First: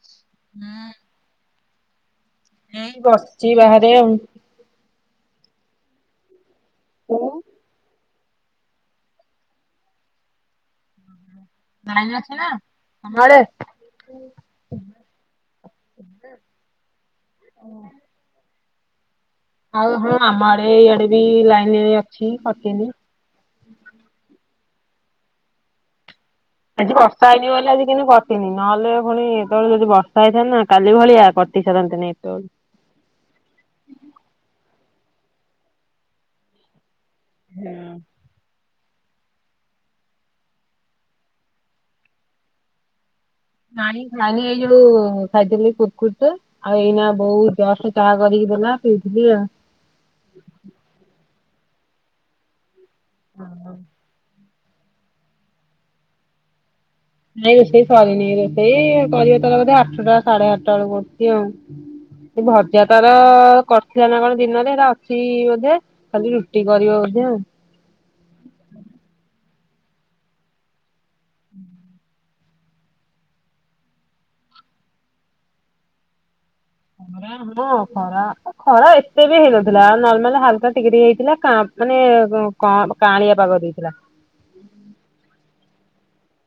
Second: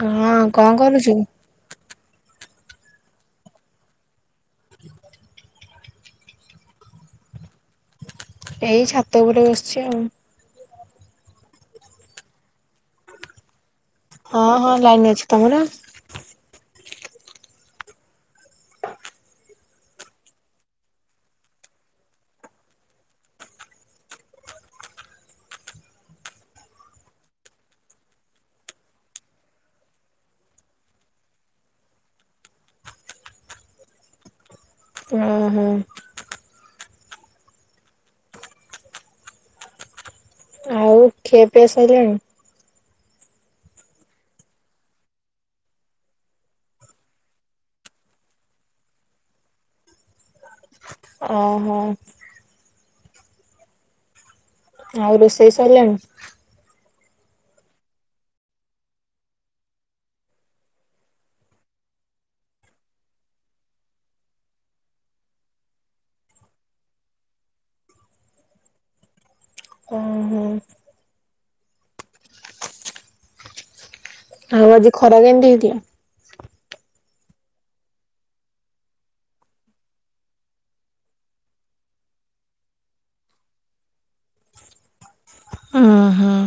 ହଁ କଣ କରୁଚୁ? ଏଇ ବସିଚି ବାହାରେ ଆଉ । [inaudible] ଏଇ ଛାତ ଉପରେ ବସିଚି ଆଉ । ଲାଇନ୍ ଅଛି ନା ତମ ଆଡ଼େ? ହଁ ହଁ ଲାଇନ୍ ଅଛି । ତମର? [inaudible] ଆଉ ହଁ ଆମ ଆଡେ ଇଆଡେ ବି ଲାଇନି ଅଛି କଟିନି । ଆଜି ବର୍ଷା ହେଇନି ବୋଲି ଆଜି କେମିତି କଟିନି ନହେଲେ ପୁଣି ଏତେବେଳେ ଯଦି ବର୍ଷା ହେଇଥାନ୍ତା କାଲି ଭଳିଆ ଟିସାରନ୍ତି। [inaudible] ଉଁ ହୁଁ । ହୁଁ। ଆଉ ଖିଆ ପିଆ ସରିଲାଣି? ନାଇଁ ଖାଇନି ଏଇ ଯୋଉ ଖାଇଥିଲି କୁର୍ କୁରି ଟେ ଆଉ ଏଇନା ବୋଉ ଜଷ୍ଟ ଚା କରିକି ଦେଲା ପିଉଥିଲି ଆଉ। [inaudible] [inaudible] ଆଉ ରୋଷେଇ ସଇଲାଣି? ନାଇଁ ରୋଷେଇ ସରିନି ରୋଷେଇ କରିବ ତାର ବୋଧେ ଆଠୁଟା ସାଡ଼େ ଆଟା ବେଳକୁ କି ଆଉ ଭଜା ତାର କରିଥିଲା ନା କଣ ଦିନରେ ଏରା ଅଛି ବୋଧେ ଖାଲି ରୁଟି କରିବ। ହୁଁ। [inaudible] ଓହୋ ଆଉ ଆଜି ଖରା କେମତି ହେଇଥିଲା? ଯାହା ହବ ଆଉ କଣ ଖରା ଏତେ ବି ହେଇନଥିଲା ନର୍ମାଲ ହାଲକା ଟିକେ ଟିକେ ହେଇଥିଲା କା ମାନେ କଁ କାଁଳିଆ ପାଗ ଦେଇଥିଲା । [inaudible] ହୁଁ।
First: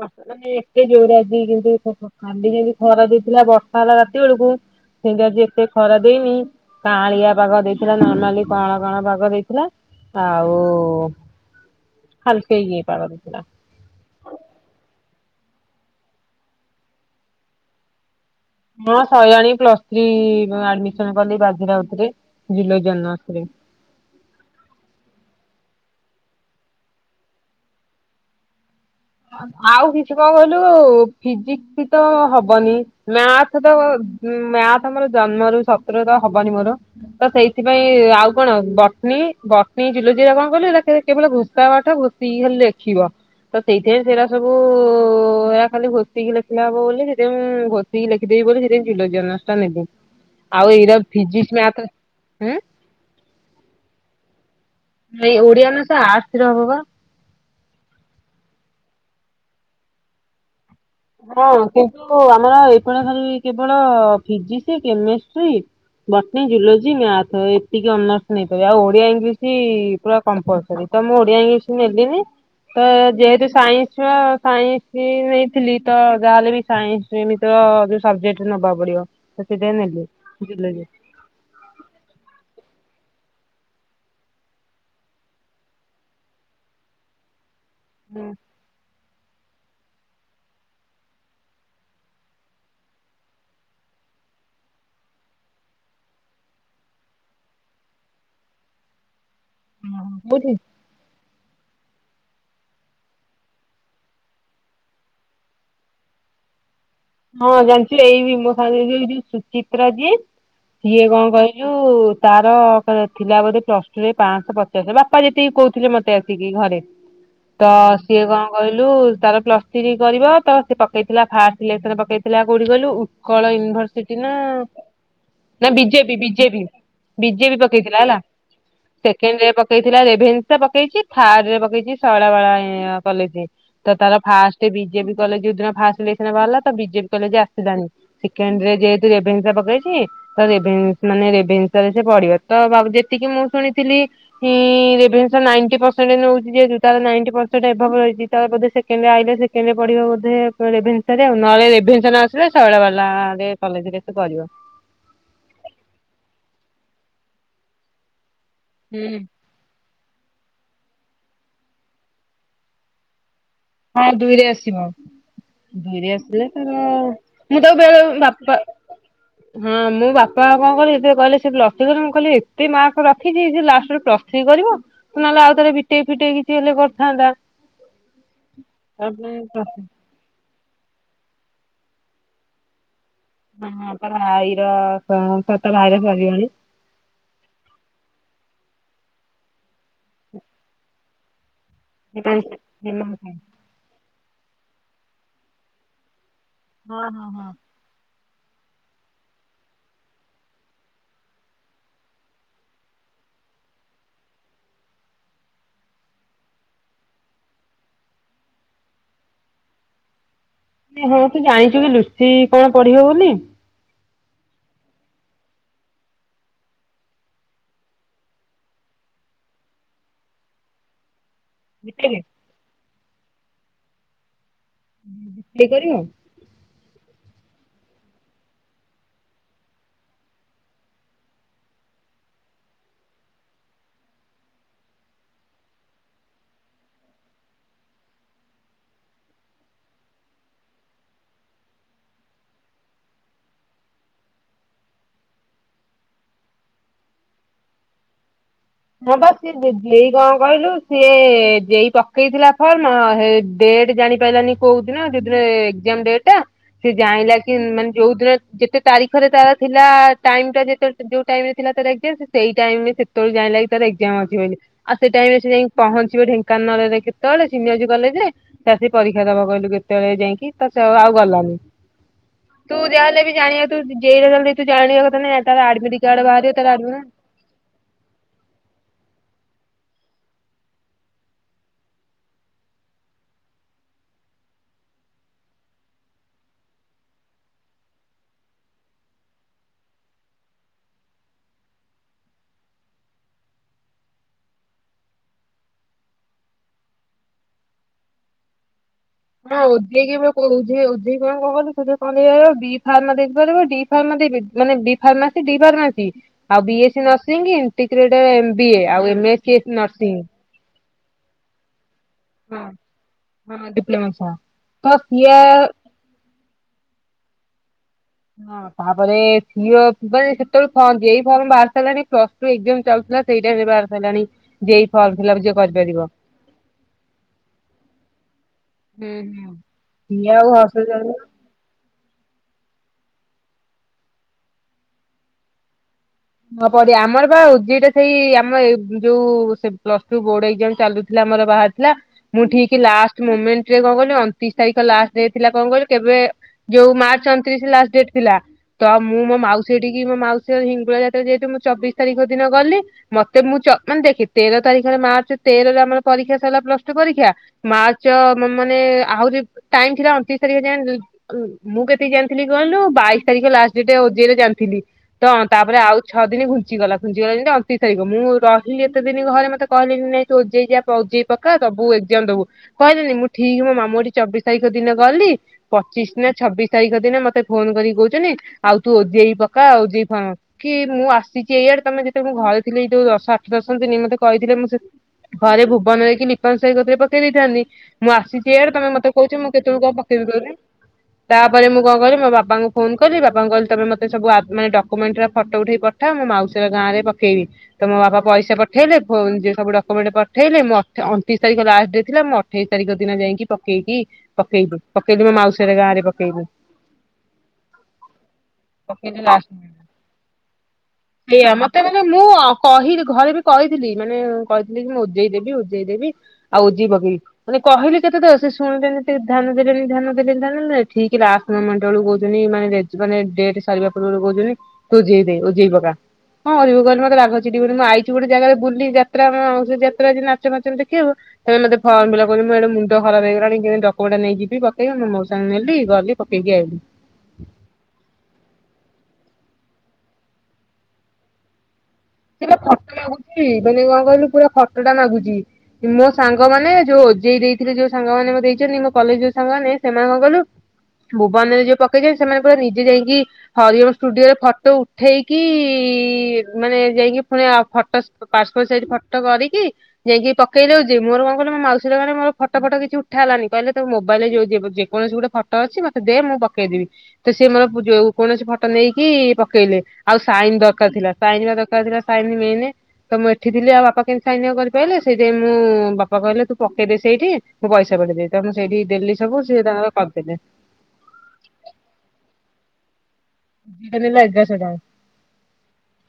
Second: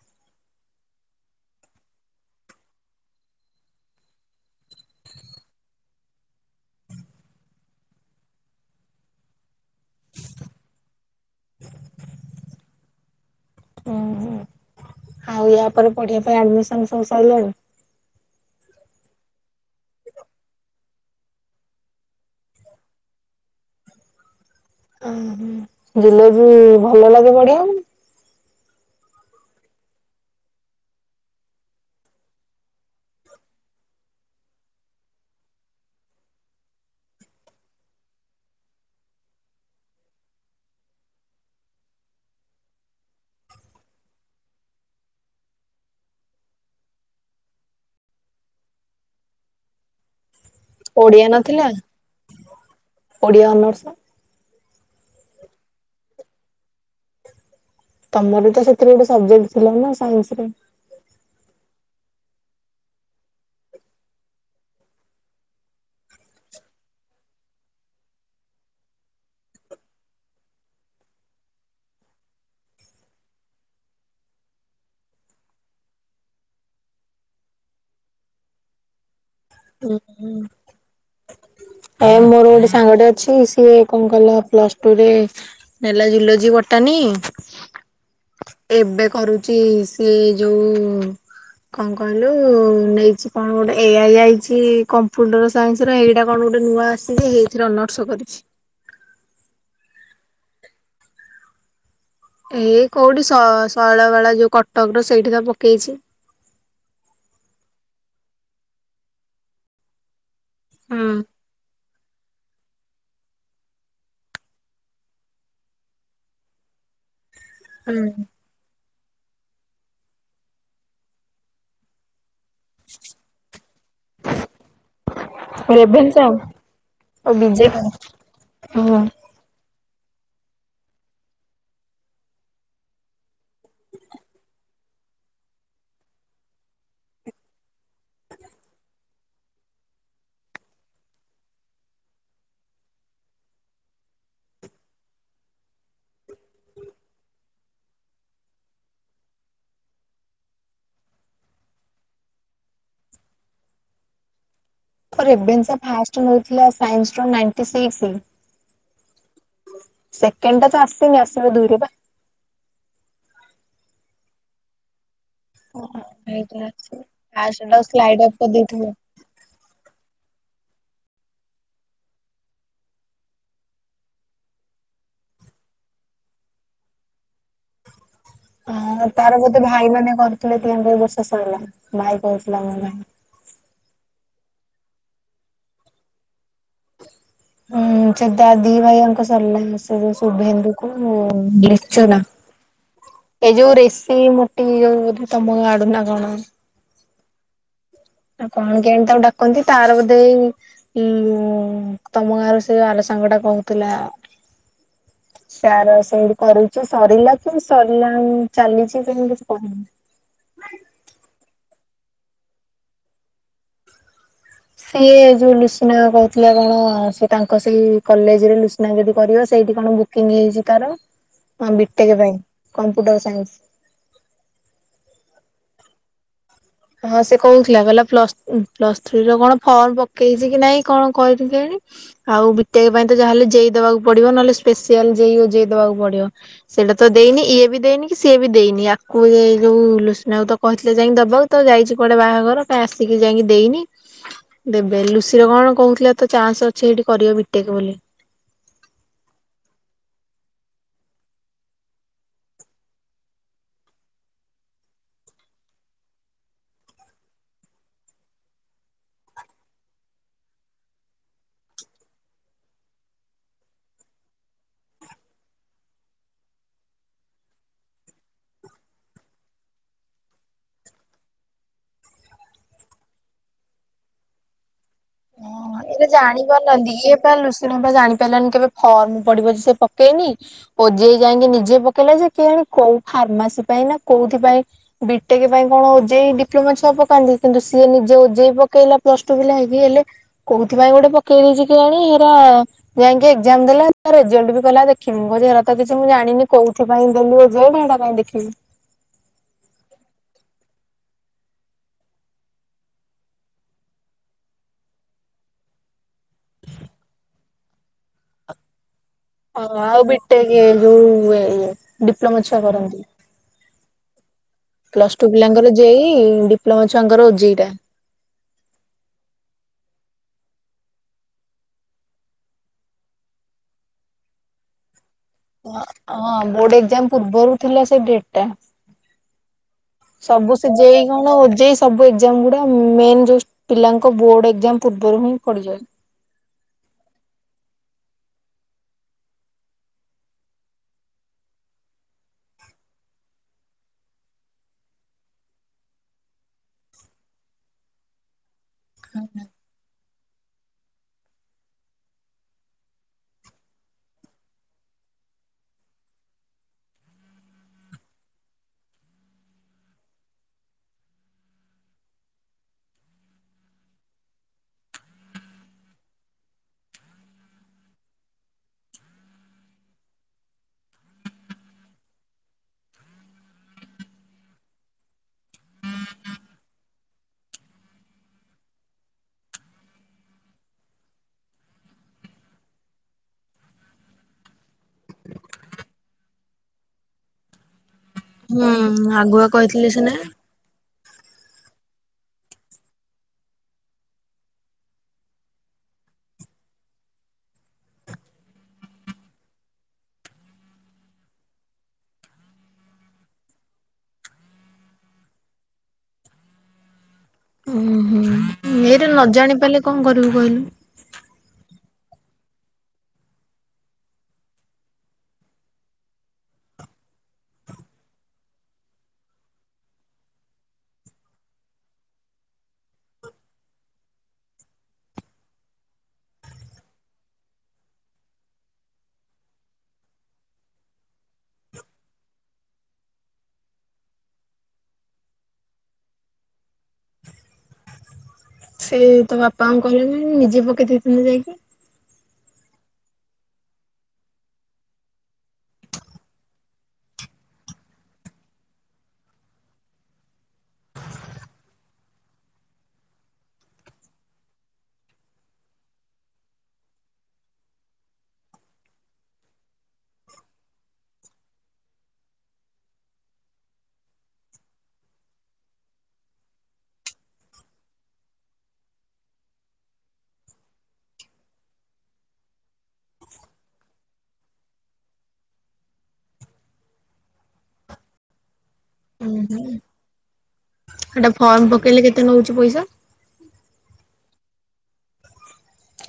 ବର୍ଷା ମାନେ ଏତେ ଯୋରେ ଆଜି କେମିତି [unintelligible] କାଲି ଯେମତି ଖରା ଦଉଥିଲା ବର୍ଷା ହେଲା ରାତି ବେଳକୁ କେତି ଆଜି ଏତେ ଖରା ଦେଇନି କାଁଳିଆ ପାଗ ଦେଇଥିଲା ନର୍ମାଲି କଁଳା କଁଳା ପାଗ ଦେଇଥିଲା । ଆଉ ହାଲକେଇକି ପାଗ ଦେଇଥିଲା । ଓହୋ ଆଉ ୟା ପରେ ପଢିବା ପାଇଁ ଆଡମିସନ ସବୁ ସଇଲାଣି? ମୋ ସଇଲାଣି ପ୍ଲସ ଥ୍ରୀ ଆଡମିସନ କଲି ବାଜି ରାଉତରେ ଜୁଲୋଜି ଅନ୍ନସରେ । ଉଁ ହୁଁ ଜୁଲୋଜି ଭଲ ଲାଗେ ପଢିବାପାଇଁ? ଆଉ କିଛି କଣ କହିଲୁ ଫିଜିକ୍ସିତ ହବନି ମ୍ୟାଥ ତ ଉଁ ମ୍ୟାଥ ମର ଜନ୍ମରୁ ଶତ୍ରୁ ତ ହବନି ମୋର ତ ସେଇଥିପାଇଁ ଆଉ କଣ ବ ନୀ ବଟ୍ନୀ, ଜୁଲୋଜି ଆ କଁ କଲୁ ଆ କେ କେବଳ ଘୋଷା ପାଠ ଘୋଷିକି ଲେଖିବ ତ ସେଇଥିଆଇଁ ସେରା ସବୁ ଆ ଖାଲି ଘୋଷିକି ଲେଖିଲା ହବ ବୋଲି ସେଥିଆଁଇ ମୁଁ ଘଷିକି ଲେଖିଦେବି ବୋଲି ଜୁଲୋଜି ଅର୍ନସ ଟା ନେଲି । ଆଉ ଏଇରା ଓଡିଆ ଫଜିକ୍ସ, ନଥିଲା ମ୍ୟାଥରେ ଉଁ ଓଡିଆ ଅନର୍ସ ନାଇ ଓଡିଆ ଅନର୍ସ ଆର୍ଟ୍ସ ରେ ହବ ପା। ତମର ବିତ ସେଥିରେ ସବଜେକ୍ଟ ଥିଲା ନା ସାଇନ୍ସ ରେ। ହଁ କିନ୍ତୁ ଆମର ଏପଟ ଖାଲି କେବଳ physics, chemistry botany, zoology, math ଏତିକି ଅନର୍ସ ନେଇ ପାରିବ ଆଉ ଓଡିଆ, ଇଂଲିଶ ପୁରା କମ୍ପଲସରି । ତ ମୁଁ ଓଡିଆ, ଇଂଲିଶ ନେଲିନି ତ ଯେହେତୁ ସାଇନ୍ସ ଛୁଆ ସାଇନ୍ସ ନେଇ ଥିଲି ତ ଯାହାହେଲେ ବି ସାଇନ୍ସ ମିତ ଯୋଉ ସବଜେକ୍ଟ ନବାକୁ ପଡିବ । ସେଥିପାଇଁ ହୁଁ ନେଲୁ ହୁଁ ଜୁଲୋଜି । ଏ ମୋର ଗୋଟେ ସାଙ୍ଗଟେ ଅଛି ସିଏ କଣ କଲା ପ୍ଲସ ଟୁରେ ନେଲା ଜୁଲୋଜି, ବଟ୍ ଟାନି ଏବେ କରୁଚ଼ି ସିଏ ଯୋଉ କଣ କହିଲୁ ନେଇଛି କଣ ଗୋଟେ ଏଆଇ ଆଇଛି କମ୍ପ୍ୟୁଟର ସାଇନ୍ସ ର ଏଇଟା କଣ ଗୋଟେ ଗୋଟେ ନୂଆ ଆସିଛି ଏଇଥିରେ ଅନର୍ସ କରିଛି। ହଁ କୋଉଠି? ଏଇ କୋଉଠି ଶୈଳ ବାଳା ଯୋଉ କଟକ ର ସେଇଠି ତ ପକେଇଛି। ହୋଉ ବଞ୍ଚି ଏଇ ନିମ୍ବ ଶାଳରେ ଯିଏ ଏଇଠି ସୁଚିତ୍ରା ଯିଏ ସିଏ ହୁଁ। କଣ କହିଲୁ ତାର ଥିଲା ବୋଧେ ପ୍ଲସ ଟୁ ରେ ପାଞ୍ଚଶହ ପଚାଶ ବାପା ଯେତିକି କହୁଥିଲେ ମତେ ଆସିକି ଘରେ। ତ ସିଏ କଣ କହିଲୁ ତାର ପ୍ଲସ ଥ୍ରୀ କରିବ ତ ସି ପକେଇଥିଲା ଫାଷ୍ଟ ସିଲେ ଥିଲା କୋଉଠି କହିଲୁ ଉତ୍କଳ ୟୁନିଭରସିଟି ନା ନା ହୁଁ ବିଜେପି ରେଭେନ୍ସା ବିଜେପି ବିଜେପି ପକେଇଥିଲା ହେଲା ହଁ। ସେକେଣ୍ଡ ରେ ପକେଇଥିଲା ରେଭେନ୍ସ ପକେଇଛି ଥାର୍ଡ ରେ ପକେଇଛି ଶୈଳା ବଳା କଲଜ ତାର ଫାଷ୍ଟ ବିଜେପି କଲେ ଯୋଉ ଦିନ ଫାଷ୍ଟ ସିଲେସ୍କନ ଭାହାରିଲା। ତ ବିଜେପି କଲେ ଯେ ଆସିଲାନି ସେକେଣ୍ଡ ରେ ଯେହେତୁ ରେଭେନ୍ସା ପକେଇଚି ତ ରେଭେନ୍ସ ମାନେ ରେଭେନ୍ସ ଭିତରେ ସେ ପଢିବ ତ ଯେତିକି ମୁଁ ଶୁଣିଥିଲି ଇଁ ରେଭେନ୍ସା ନାଇଟୀ ପର୍ ସେଣ୍ଟ ନଉଛି ଯେ ତିନ ତାର ନାଇଣ୍ଟି ପରସେଣ୍ଟ ଏଭବ ଯାଇଛି ତ ଯଦି ସେକେଣ୍ଡ ରେ ଅଇଲା ସେକେଣ୍ଡ ରେ ପଢିବ ରେଭେନ୍ସା ରେ ଆଉ ନହେଲେ ରେଭେନ୍ସା ନ ଆସିଲେ ଆସିଲେ ଶୈଳବାଳା କଲେଜରେ କରିବ। ରେଭେନ୍ସା ଫାର୍ଷ୍ଟ ନେଉଥିଲା ସାଇନ୍ସ ର ନାଇଟୀ ସିକ୍ସ। ହୁଁ। କେଣ୍ଟା ତ ଆସନି ଆସିବ ଦୁଇ ରେ ବା। ହଁ ଦୁଇରେ ଆସିବ। ଧରି ଆସିଲେ ହେଇଥିଲା। ତାର ମୁଁ ଫାଷ୍ଟ ତ ଆଉ ଟା ବେଳେ ସ୍ଲାଇଡ ଅଫ୍ ବାପା କରିଦେଇଥିଲେ। ହଁ ମୁଁ ବା କଣ କଣ କରିବେ ସେ କହିଲେ ସେ ପ୍ଲସ୍ ଥ୍ରୀ କରିମି। ମୁଁ କହିଲି ଏତେ ମାର୍କ ରଖିଚି ସିଏ ଲାଷ୍ଟରେ ପ୍ଲସ୍ ଥ୍ରୀ କରିବ। ତୁ ନହେଲେ ତ ଆଉଥରେ ବିଟେକ୍ ଫିଟେକ କିଛି ହେଲେ କରଥାନ୍ତା। ହ ଓ ହୋ ତାର ବୋଧେ ଭାଇ ମାନେ କରୁଥୁଲେ ତ ଏମ୍ ବି ଏ ଏଇ ବର୍ଷ ସାରିଲା। ଭାଇ କହୁଥିଲା ମୋ ଭାଇ। ହଁ, ହଁ ତୋର ଭାଇର ସ ସତ ଭାଇର ସରିି [unintelligible] ହୁଁ, ସେ ଦା ଦି ଭାଇ ଆଙ୍କ ସରିଲା ଶୁ-ଶୁଭେନ୍ଦୁ କୁ ମୋ ଦେଖଚୁନା ହଁ ଏ ଯୋଉ ରେସ୍ ସେଇ ମୋଟି ଯୋଉ ବୋଧେ ତୋମ ଗାଁ ଆଡୁ ନା କଣ? ହଁ, ହଁ, ହଁ। ଆଉ କଣ କେଇଆଣି ତାକୁ ଡାକନ୍ତି ତାର ବୋଧେ ଏଇ ଉଁ, ତୋମ ଗାଁ ର ସେ ଆଲୋସ୍ ସାଙ୍ଗ ଟା କହୁଥିଲା। ସାର ସେମିତି କରୁଚି ସରିଲା କି ସରିଲା ଚାଲିଛି ସେମିତି କିଛି କହିନି। ନା। ହଁ ତୁ ଜାଣିଚୁ କି ଲୁସି କଣ ପଢିବ ବୋଲି? ସିଏ ଯୋଉ ଲୁସିନା କହୁଥିଲା କଣ ସେ ତାଙ୍କ ସେଇ କଲେଜ୍ ରେ ଲୁସିନା ଯଦି କରିବ ସେଇଠି କଣ ବୁକିଂ ହେଇଛି ତାର। ହଁ ବିଟେକ୍ ପାଇଁ କମ୍ପୁଟର୍ ସାଇନ୍ସ। ଉଁ, ହୁଁ, [inaudible] କରିବ ହଁ ସେ କହୁଥିଲା କହିଲା ପ୍ଲସ୍ ଉଁ, ପ୍ଲସ୍ ଥ୍ରୀ ର କଣ ଫର୍ମ ପକେଇଚି କି ନାଇଁ କଣ କହିିଥି କେଆଣି। ଆଉ ବିଟେକ୍ ପାଇଁ ତ ଯାହା ହେଲେ ଜେଇ ଦେବାକୁ ପଡିବ ନହଲେ ସ୍ପେସିଆଲ ଜେୟୁ ଜେ ଦବାକୁ ପଡିବ। ସେଇଟା ତ ଦେଇନି ଇଏ ବି ଦେଇନି କି ସିଏ ବି ଦେଇନି। ଆକୁ ଏଇ ଯୋଉ ଲୁସୁନା କୁ ତ କହିଥିଲେ ଯାଇକି ଦବ ତ ଯାଇଛି କୁଆଡେ ବାହାଘର ଟା ଆସିକି ଯାଇକି ଦେଇନି। ଦେବେ ଲୁସିିର କଣ କହୁଥିଲା ତ ଚାନ୍ସ ଅଛି ସେଇଠି କରିବ ବିଟେକ୍ ବୋଲି। ହଁ ବା ସିଏ ଜେ ଜେଇ କଣ କହିଲୁ ସିଏ ଜେଇ ପକେଇଥିଲା ଫର୍ମ ଆ, ହେଇ ଦେ ଡେଟ୍ ଜାଣି ପାରିଲାନି କୋଉ ଦିନ ଯୋଉଦିନ ଏକ୍ଜାମ ଡେଟ୍ ଟା ସେ ଜାଣିଲା କି ମାନେ ଯୋଉ ଦିନ ଜେ ସେ ତାରିଖରେ ତାର ଥିଲା ଟାଇମ୍ ଟା ଯେତେଳେ ସେ ଯୋଉ ଟାଇମ୍ ରେ ଥିଲା ତାର ଏକ୍ଜାମ ସେ ସେଇ ଟାଇମ୍ ରେ ସେତେଳୁ ଜାଣିଲା। ତାର ଏକ୍ଜାମ ଅଛି ବୋଲି ଆଉ ସେ ଟାଇମ୍ ରେ ସେ ଯାଇ ପହଞ୍ଚିବ ଢେଙ୍କାନାଳରେ କେତେବେଳେ ସିନିଅଜୁ କଲେଜ୍ ରେ ତ ସେ ପରୀକ୍ଷା ଦବ କହିଲୁ କେତେବେଳେ ଯାଇକି ତ ସେ ଅ, ଆଉ ଗଲାନି। ତୁ ଯା ହେଲେ ବି ଜାଣିବ ତୁ ଜେଇ [unintelligible] ତୁ ଜାଣିବା କଥା ନା ଆ ହଁ ଏଇଟା ଜାଣି ପାରୁନାହାନ୍ତି। ଇଏ ପା ଲୁସିନା ପା ଜାଣିପାରିଲାନି କେବେ ଫର୍ମ ପଡିବ ସେ ପକେଇନି। ଓଜେଇ ଯାଇକି ନିଜେ ପକେଇଲା ଯେ କିଆଣ କୋଉ ଫାର୍ମାସି ପା ପାଇଁ ନା କୋଉଥି ପାଇଁ ବିଟେକ୍ ପାଇଁ କଣ ଓଜେଇ ଡିପ୍ଲୋମା ଛୁଆ ପକାନ୍ତି। କିନ୍ତୁ ସିଏ ନିଜେ ଓଜେଇ ପକା କେଇଲା ପ୍ଲସ୍ ଟୁ ପିଲା ହେଇ। ଇ ହେଲେ କୋଉଥିପାଇଁ ଗୋଟେ ପକେଇ ଦେଇଛି କିଆଣି ହେରା ଯାଇକି ଏକ୍ଜାମ୍ ଦେଲା ରେଜଲ୍ଟ ବି କହିଲା ଦେଖି ବୁ [unintelligible] ସେଇରା ତ କିଛି ମୁଁ ଜାଣିନି କୋଉଥିପାଇଁ ଦେଲୁ ଓଜେଡ ହେଟା କାଇଁ ଦେଖିବି। ହଁ ଓଜେ କି ବା କହୁଚି ଏ ଓଜେଇ କଣ କହନି ତୁ ଯେ କହନ୍ତି [unintelligible] ବିଫାରମା ଦେଇ ପାରିବ। ଡି ଫାରମା ଦେବେ ମାନେ ବି ଫାର୍ମାସି, ଡି ଫାର୍ମାସି ଆଉ ବିଏସି ନସିଂ ଟିକରେଟ୍ ଏମବିଏ ଆଉ ଏମେସ୍କି ହଁ ଆଉ ନର୍ସିଂ। ବିଟେକ୍ ଯୋଉ ଉଏ, ଉଏ ଡିପ୍ଲୋମା ଛୁଆ କରନ୍ତି। ନମସା ପ୍ଲସ୍ ଟୁ ପିଲାଙ୍କର ଜେଇ। ଡିପ୍ଲୋମା ଛୁଆଙ୍କର ଓଜେଇ ଟା। ହଁ ତାପରେ ଏ ସିଓ ପାଇଁ ସେତେବେଳେ [unintelligible] ଏଇ ଫର୍ମ ବାହାରି ସାରିଲାଣି ପ୍ଲସ୍ ଟୁ ଏକ୍ଜାମ ଚାଲ ଥିଲା ସେଇଟା ଏବେ ବାହାରି ସାରିଲାଣି। ଜେଇ ଫର୍ମ ଫିଲପ ଯିଏ ହଁ, କରିପାରିବ। ହଁ ବୋର୍ଡ ଏକ୍ଜାମ ପୂର୍ବରୁ ଥିଲା ସେ ଡଟ୍ ଟା। ହୁଁ ହୁଁ ସିଏ ଆଉ ସବୁ ସେ ଜେଇ ହଷ୍ଟେଲ କଣ ଓଜେଇ ସବୁ ଏକ ଜାମ ଗୁଡା ମେନ୍ଯୋଉ ପିଲାଙ୍କ ବୋର୍ଡ ଏକ୍ଜାମ ପୂର୍ବରୁ ହିଁ ପଡିଯାଏ। ହଁ ପଡେ। ଆମର ବା ଓଜେଇ ଟା ସେଇ ଆମ ଏ ଯୋଉ ସେ ପ୍ଲସ୍ ଟୁ ବୋର୍ଡ ଏକ୍ଜାମ ଚାଲୁଥିଲା ଆମର ବାହାରି ଥିଲା। ମୁଁ ଠିକ ଲାଷ୍ଟ ମୁମେଣ୍ଟ ରେ କଣ କହିଲୁ ଅଣତିରିଶ ତାରିଖ ଲାଷ୍ଟ ଡେ ଥିଲା କଣ କହିଲୁ କେବେ ଯୋଉ ମାର୍ଚ୍ଚ ଅଣତିରିଶ ଲାଷଟ ଡେଟ ଥିଲା। ତ ମୁଁ ମୋ ମାଉସୀ ହେଟିକି ମୋ ମାଉସୀ ହିଙ୍ଗଳା ଯା ଯେହେତୁ ମୁଁ ଚବିଶ ତାରିଖ ଦିନ ଗଲି। ମତେ ମୁଁ ଚ ମାନେ ଦେଖେ ତେର ତାରିଖରେ ମାର୍ଚ୍ଚ ତେରରେ ଆମର ପ ପରିକ୍ଷା ସରିଲା ପ୍ଲସ ଟୁ ପରୀକ୍ଷା। ମାର୍ଚ୍ଚ ମାନେ ଆହୁରି ଟାଇମ ଥିଲା ଅଣତିରିଶ ତାରିଖ ଯାଏ। ମୁଁ କେତିକି ଜାଣିଥିଲି କହିଲୁ ବାଇଶି ତାରିଖ ଲାଷ୍ଟ ଡେଟ ଓଜେରେ ଜାଣିଥିଲି। ତ ତାପରେ ଆଉ ଛଅ ଦିନ ଘୁଞ୍ଚିଗଲା ଘୁଞ୍ଚିଗଲା ଯେମିତି ଅଣତିରିଶ ତାରିଖ। ମୁଁ ରହିଲି ଏତେ ଦିନ ଘରେ ମତେ କହିଲେ କି ନାଇଁ ତୁ ଓଜେଇ ଯା ପ ପକା ସବୁ ଏକଜାମ ଦବୁ କହିଲେନି। ମୁଁ ଠିକ ମୋ ମାମୁଁ ଠିକ ଚବିଶ ତାରିଖ ଦିନ ଗଲି। ପଚିଶ ନା ଛବିଶ ତାରିଖ ଦିନ ମତେ ଫୋନ କରିକ କହୁଛନ୍ତିି। ଆଉ ତୁ ଓଜେଇ ପକା ଓଜେଇ ଫର୍ମ। କି ମୁଁ ଆସିଛି ଏଇଆଡେ ତମେ ଯେତବେଳେଁ ଘରେ ଥିଲି। ଯୋଉ ଦଶ ଆଠ ଦଶ ଦିନ ମତେ କହିଥିଲେ। ମୁଁ ସେ ଘରେ ଭୁବନ ହେଇକି ନିପାନ ସାହି କତରେି ପକେଇ ଦେଇଥାନ୍ତି। ମୁଁ ଆସିଚି ଏଇଆଡେ ତମେ ମତେ ହୁଁ କହୁଛ। ଆଗୁଆ ମୁଁ କେତେବେଳକୁ କହିଥିଲେ କଣ ସିନା। ପକେଇବି କହିଲୁ। ତାପରେ ମୁଁ କଣ କହିଲିି। ମୋ ବାପାଙ୍କୁ ଫୋନ କଲି ବାପା ଙ୍କୁ କହିଲି। ତମେ ମତେ ସବୁ ଆ ଡକ୍ୟୁମେଣ୍ଟରା ଫଟୋ ଉଠେଇ କି ପଠା। ମୁଁ ମାଉସୀର ଗାଁରେ ପକେଇବି। ତ ମୋ ବାପ ପଇସା ପଠେଇଲେ। ନିଜେ ସବୁ ଡକ୍ୟୁମେଣ୍ଟ ପଠେଇଲେ ମୁଁ ଅଣତିଶ ତାରିଖ ଲାଷ୍ଟ ଡେ ଥିଲା। ମୁଁ ଅଠେଇଶି ତାରିଖ ଦିନ ଯାଇକି ପକେଇକି ପକେଇଲି। ପକେଇଲି ବୋ ମାଉସୀ ହର ଗାଁରେ ପକେଇଲି। ଉଁ ହୁଁ ଏଇରା ପକେଇଲି ନ ଜାଣି ଲାଷ୍ଟ ପାରିଲେ କଣ କରିବୁ କହିଲୁ। [inaudible] କହିଲି ଘରେ ବି କହିଥିଲି ମାନେ କହିଥିଲି। କି ମୁଁ ଉଜେଇ ଦେବି ଉଜେଇ ଦେବି ଆଉ ଉଜେଇ ପକେଇବି। ମାନେ କହିଲି କେତେ ଥର ସେ ଶୁଣିଲେନି ଟିକେ ଧ୍ୟାନ ଦେଲେନି ଧ୍ୟାନ ଦେଲେନି ଧ୍ୟାନ ଦେଲେନି। ଠିକ ଲାଷଟ ମୋମେନଟ କୁ କହୁଛନ୍ତି। ମାନେ ରେଜ ମାନେ ଡେଟ ସର ପୂର୍ବରୁ କହୁଚନ୍ତି। ତୁ ଉଜେଇ ଦେ ଉଜେଇ ପକା। [unintelligible] କହିଲୁ ମତେ ରାଗଚିଡିବନି। ମୁଁ ଆଇଚି ଗୋଟେ ଜାଗାରେ ବୁଲି ଯାତ୍ରା ମୋ ସେ ଯାତ୍ରା ରେ ନାଚ ମାଚ ଦେଖିବାକୁ। ସେ କହିଲେ ତୋ ଫର୍ମ ଫିଲବ କରିବୁ ମୁଁ ଏଣେ ମୁନଡ ଖରାପ ହେଇଗଲାଣି। କେମିତି ଡକୋମେଣ୍ଟ ଟା ନେଇକି ଯିବି ପକେଇବି। ମୁଁ ମୋଉସାଙ୍କୁ ନେଲି ଗଲି। ଟିବିଆଇ। ସେ ତ ବାପାଙ୍କୁ କହିଲୁନି ନିଜେ ପକେଇ ଦେଇଥାନ୍ତେ ଯାଇକି। ସେଟା ଫଟୋ ମାଗୁଚି ମାନେ କଣ କହିଲୁ ପୁରା ଫଟୋ ଟା ମାଗୁଚି। ମୋ ସାଙ୍ଗମାନେ ଯୋଉ ଓଜେଇ ଦେଇଥିଲେ। ଯୋଉ ସାଙ୍ଗ ମାନେ ମୋ ଦେଇଛନ୍ତି। ମୋ କଲେଜ ଯୋଉ ସାଙ୍ଗମାନେ ସେମାନେ କଣ କହିଲୁ ଭୁବନରେ ଯିଏ ପକେଇଚନତି। ସେମାନେ ପୁରା ନିଜେ ଯାଇକି ହରିଓମ ଷ୍ଟୁଡିଓରେ ଫଟୋ ଉଠେଇକି କି ମାନେ ଯାଇକି ପୁଣି ଆଉ ଫଟୋ ପାସପୋର୍ଟ ସାଇଜ ଫଟୋ କରିକି ଯାଇକି ପକେଇ ଦଉଚି। ମୋର କଣ କହିଲୁ ମୋ ମାଉସୀହର ଣି ମୋର ଫଟୋ ଫଟୋ କିଛି ଉଠାହେଲାନି। କହିଲେ ତୋ ମୋବାଇଲ ରେ ଯଉ ଯେକୌଣସି ଗୋଟେ ଫଟ ଅଛି ମତେ ଦେ ମୁଁ ପକେଇଦେବି। ତ ସିଏ ମୋର କୌଣସି ଫଟୋ ନେଇକି ପକେଇଲେ। ଆଉ ସାଇନ ଦରକାର ଥିଲା। ସାଇନ ବା ଦର ତ ଆଉ ଦିଟା ସାଇନ୍ ବି ହେଇନି। ତ ମୁଁ ଏଠି ଥିଲି ଆଉ ବାପା କେମିତି ସାଇନ ଆଉ କରିପାଇଲେ ।ସେଇତି ପାଇଁ ମୁଁ ବାପା କହିଲେ ତୁ ପ ପକେଇଦେ ସେଇଠି ମୁ ପଇସା ପକେଇ ଦେବି ତ ମୁଁ ସେଇଠି ଦେଲି ଉଁ ସବୁ ହୁଁ ସିଏ ତାଙ୍କର କରିଦେଲେ। ହେଟା ଫର୍ମ ପକେଇଲେ କେତେ ନଉଛି ପଇସା? ଦିଟା ନେଲା ଏଗାରଶହ ଟଙ୍କା ।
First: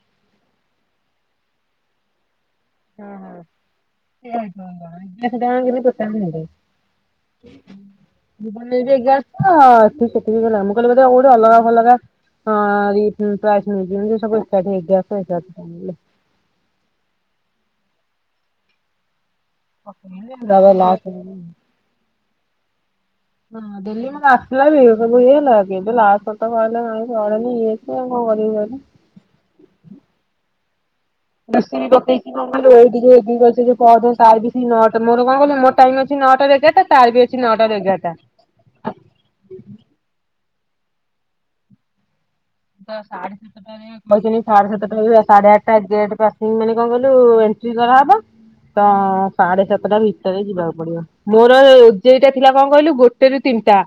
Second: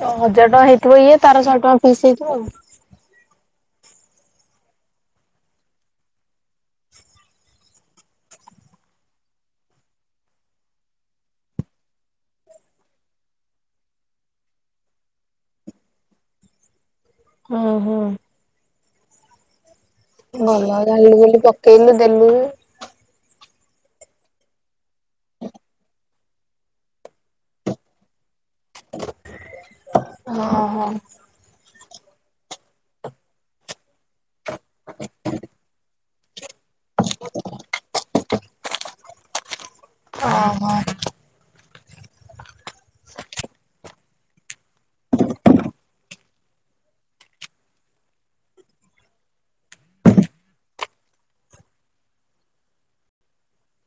ହଜାର ଟଙ୍କା ହେଇଥିବ ଇଏ, ତାର ଶହେ ଟଙ୍କା ଫିସ୍ ହେଇଥିବ ଆଉ। ହଁ ହଁ ସେଇଆ ହେଉଥିବ କି କଣ? ଏଗାରଶହ ଟଙ୍କା ବୋଧେ ଟୋଟାଲି ନେଲେ। [inaudible] ଜୀବନ ନେଇଚି ଏଗାର ଶହ ସେ ସେଠିକି ଗଲା। ମୁଁ କହିଲି କୋଉଠି ଅଲଗା ଫଲଗା ହଁ [unintelligible] ଓ ହୋ। ହଁ ଭଲ ଗଲୁ ବୋଲି ପକେଇଲୁ ଦେଲୁ। ହଁ ଦିଲ୍ଲୀ ମାନେ ଆସିଲା [unintelligible] ଇଏ ସିଏ। କରିବି କହିଲୁ। ଓହୋ। [unintelligible] ନଅ ଟା ମୋର କଣ କହିଲୁ ମୋର ଟାଇମ୍ ଅଛି। ନଅଟାରୁ ଏଗାରଟା ତାର ବି ଅଛି ନଅଟାରୁ ଏଗାରଟା। ଓ ହୋ। ସାତଟା ସାଢେ ସାତଟା ରେ କହି ସାଢେ ସାତଟା ସାଢେ ଆଠଟା ଗେଟ୍ ପାସ୍ ପାଇଁ ମାନେ କଣ କହିଲୁ ଏ ଣ୍ଟ୍ରି କରାହବ। ତ ସାଢେ ସାତଟା ଭିତରେ ଯିବାକୁ ପଡିବ। ମୋର ଜେଇଟା ଥିଲା କଣ କହିଲୁ ଗୋଟେରୁ ତି ତିନିଟା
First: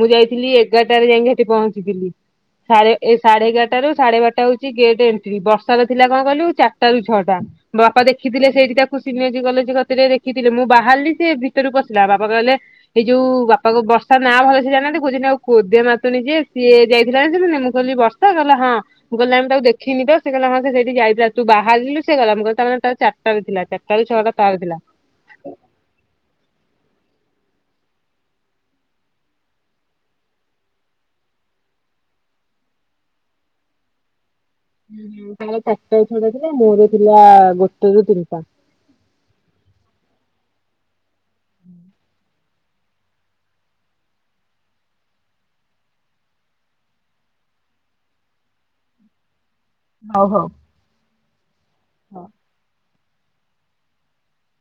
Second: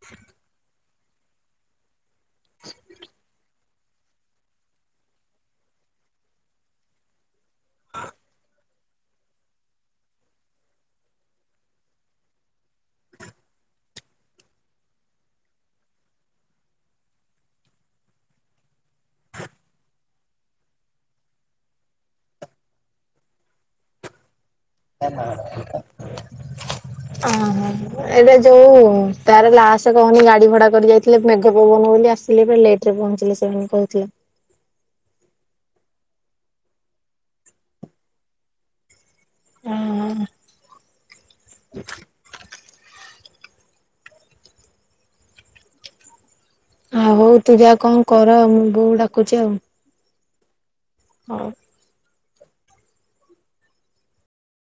ମୁଁ ଯାଇଥିଲି ଏଗାରଟାରେ ଯାଇଁକି ସେଠି ପହଞ୍ଚିଥିଲି ।ସାଢେ ଏ ସାଢେ ଏଗାରଟାରୁ ସାଢେ ବାରଟା ହଉଛି ଗେଟ୍ ଏଣ୍ଟ୍ରି, ବର୍ଷାରେ ଥିଲା କଣ କହିଲୁ ଚାରିଟାରୁ ଛଅଟା ମୋ ବାପା ଦେଖିଥିଲେ ସେଇଠି ତାକୁ ସିନିୟର୍ଜି କଲେଜ୍ କତିରେ ଦେଖିଥିଲେ, ମୁଁ ବାହାରିଲି ସେ ଭିତରୁ ପଶିଲା ବାପା କହିଲେ କେ ଯୋଉ ବାପାକୁ ବର୍ଷା ନାଁ ଭଲସେ ଜାଣିନାହାନ୍ତି, କହୁଛନ୍ତି ଆଉ କୋଦିଆ ନାତୁଣୀ ଯିଏ ସିଏ ଯାଇଥିଲା ଜାଣିଛନ୍ତି ନା ନାହିଁ ମୁଁ ମୁଁ କହିଲି ବର୍ଷା କହିଲେ ହଁ, ମୁଁ କହିଲି ନାଇଁ ମୁଁ ତାକୁ ଦେଖିନି ତ, ସେ କହିଲେ ହଁ ସେଠି ଯାଇଥିଲା ତୁ ବାହାରିଲୁ ସେ ଗଲା ମୁଁ କହିଲି ତମେ ତାର ଚାରିଟାରେ ଥିଲା ଚାରିଟାରୁ ଛଅଟା [inaudible] ହଁ-ହଁ। ଏଟା ଯୋଉ-ଉ-ଉ ତାର ଲାଷ୍ କହନି ଗାଡି ଭଡା କରି ଯାଇଥିଲେ, ମେଘ ପବନ ବୋଲି ଆସିଲେ ଯେ ଲେ ସେଠି ପହଞ୍ଚିଲେ ସେ ମାନେ କହୁଥିଲା। ଉଁ-ଉଁ-ଉଁ ତାର ଚାରଟାରୁ ଛଅଟା ଥିଲା ମୋର ଥିଲା ଗୋଟେରୁ ତିନିଟା। ହ [inaudible] ଆଉ ତୁ ଯାଆ କଣ କର ମୋ ବୋଉ ଡାକୁଛି ଆଉ। ହଉ ହଉ। ହଉ। ହଁ।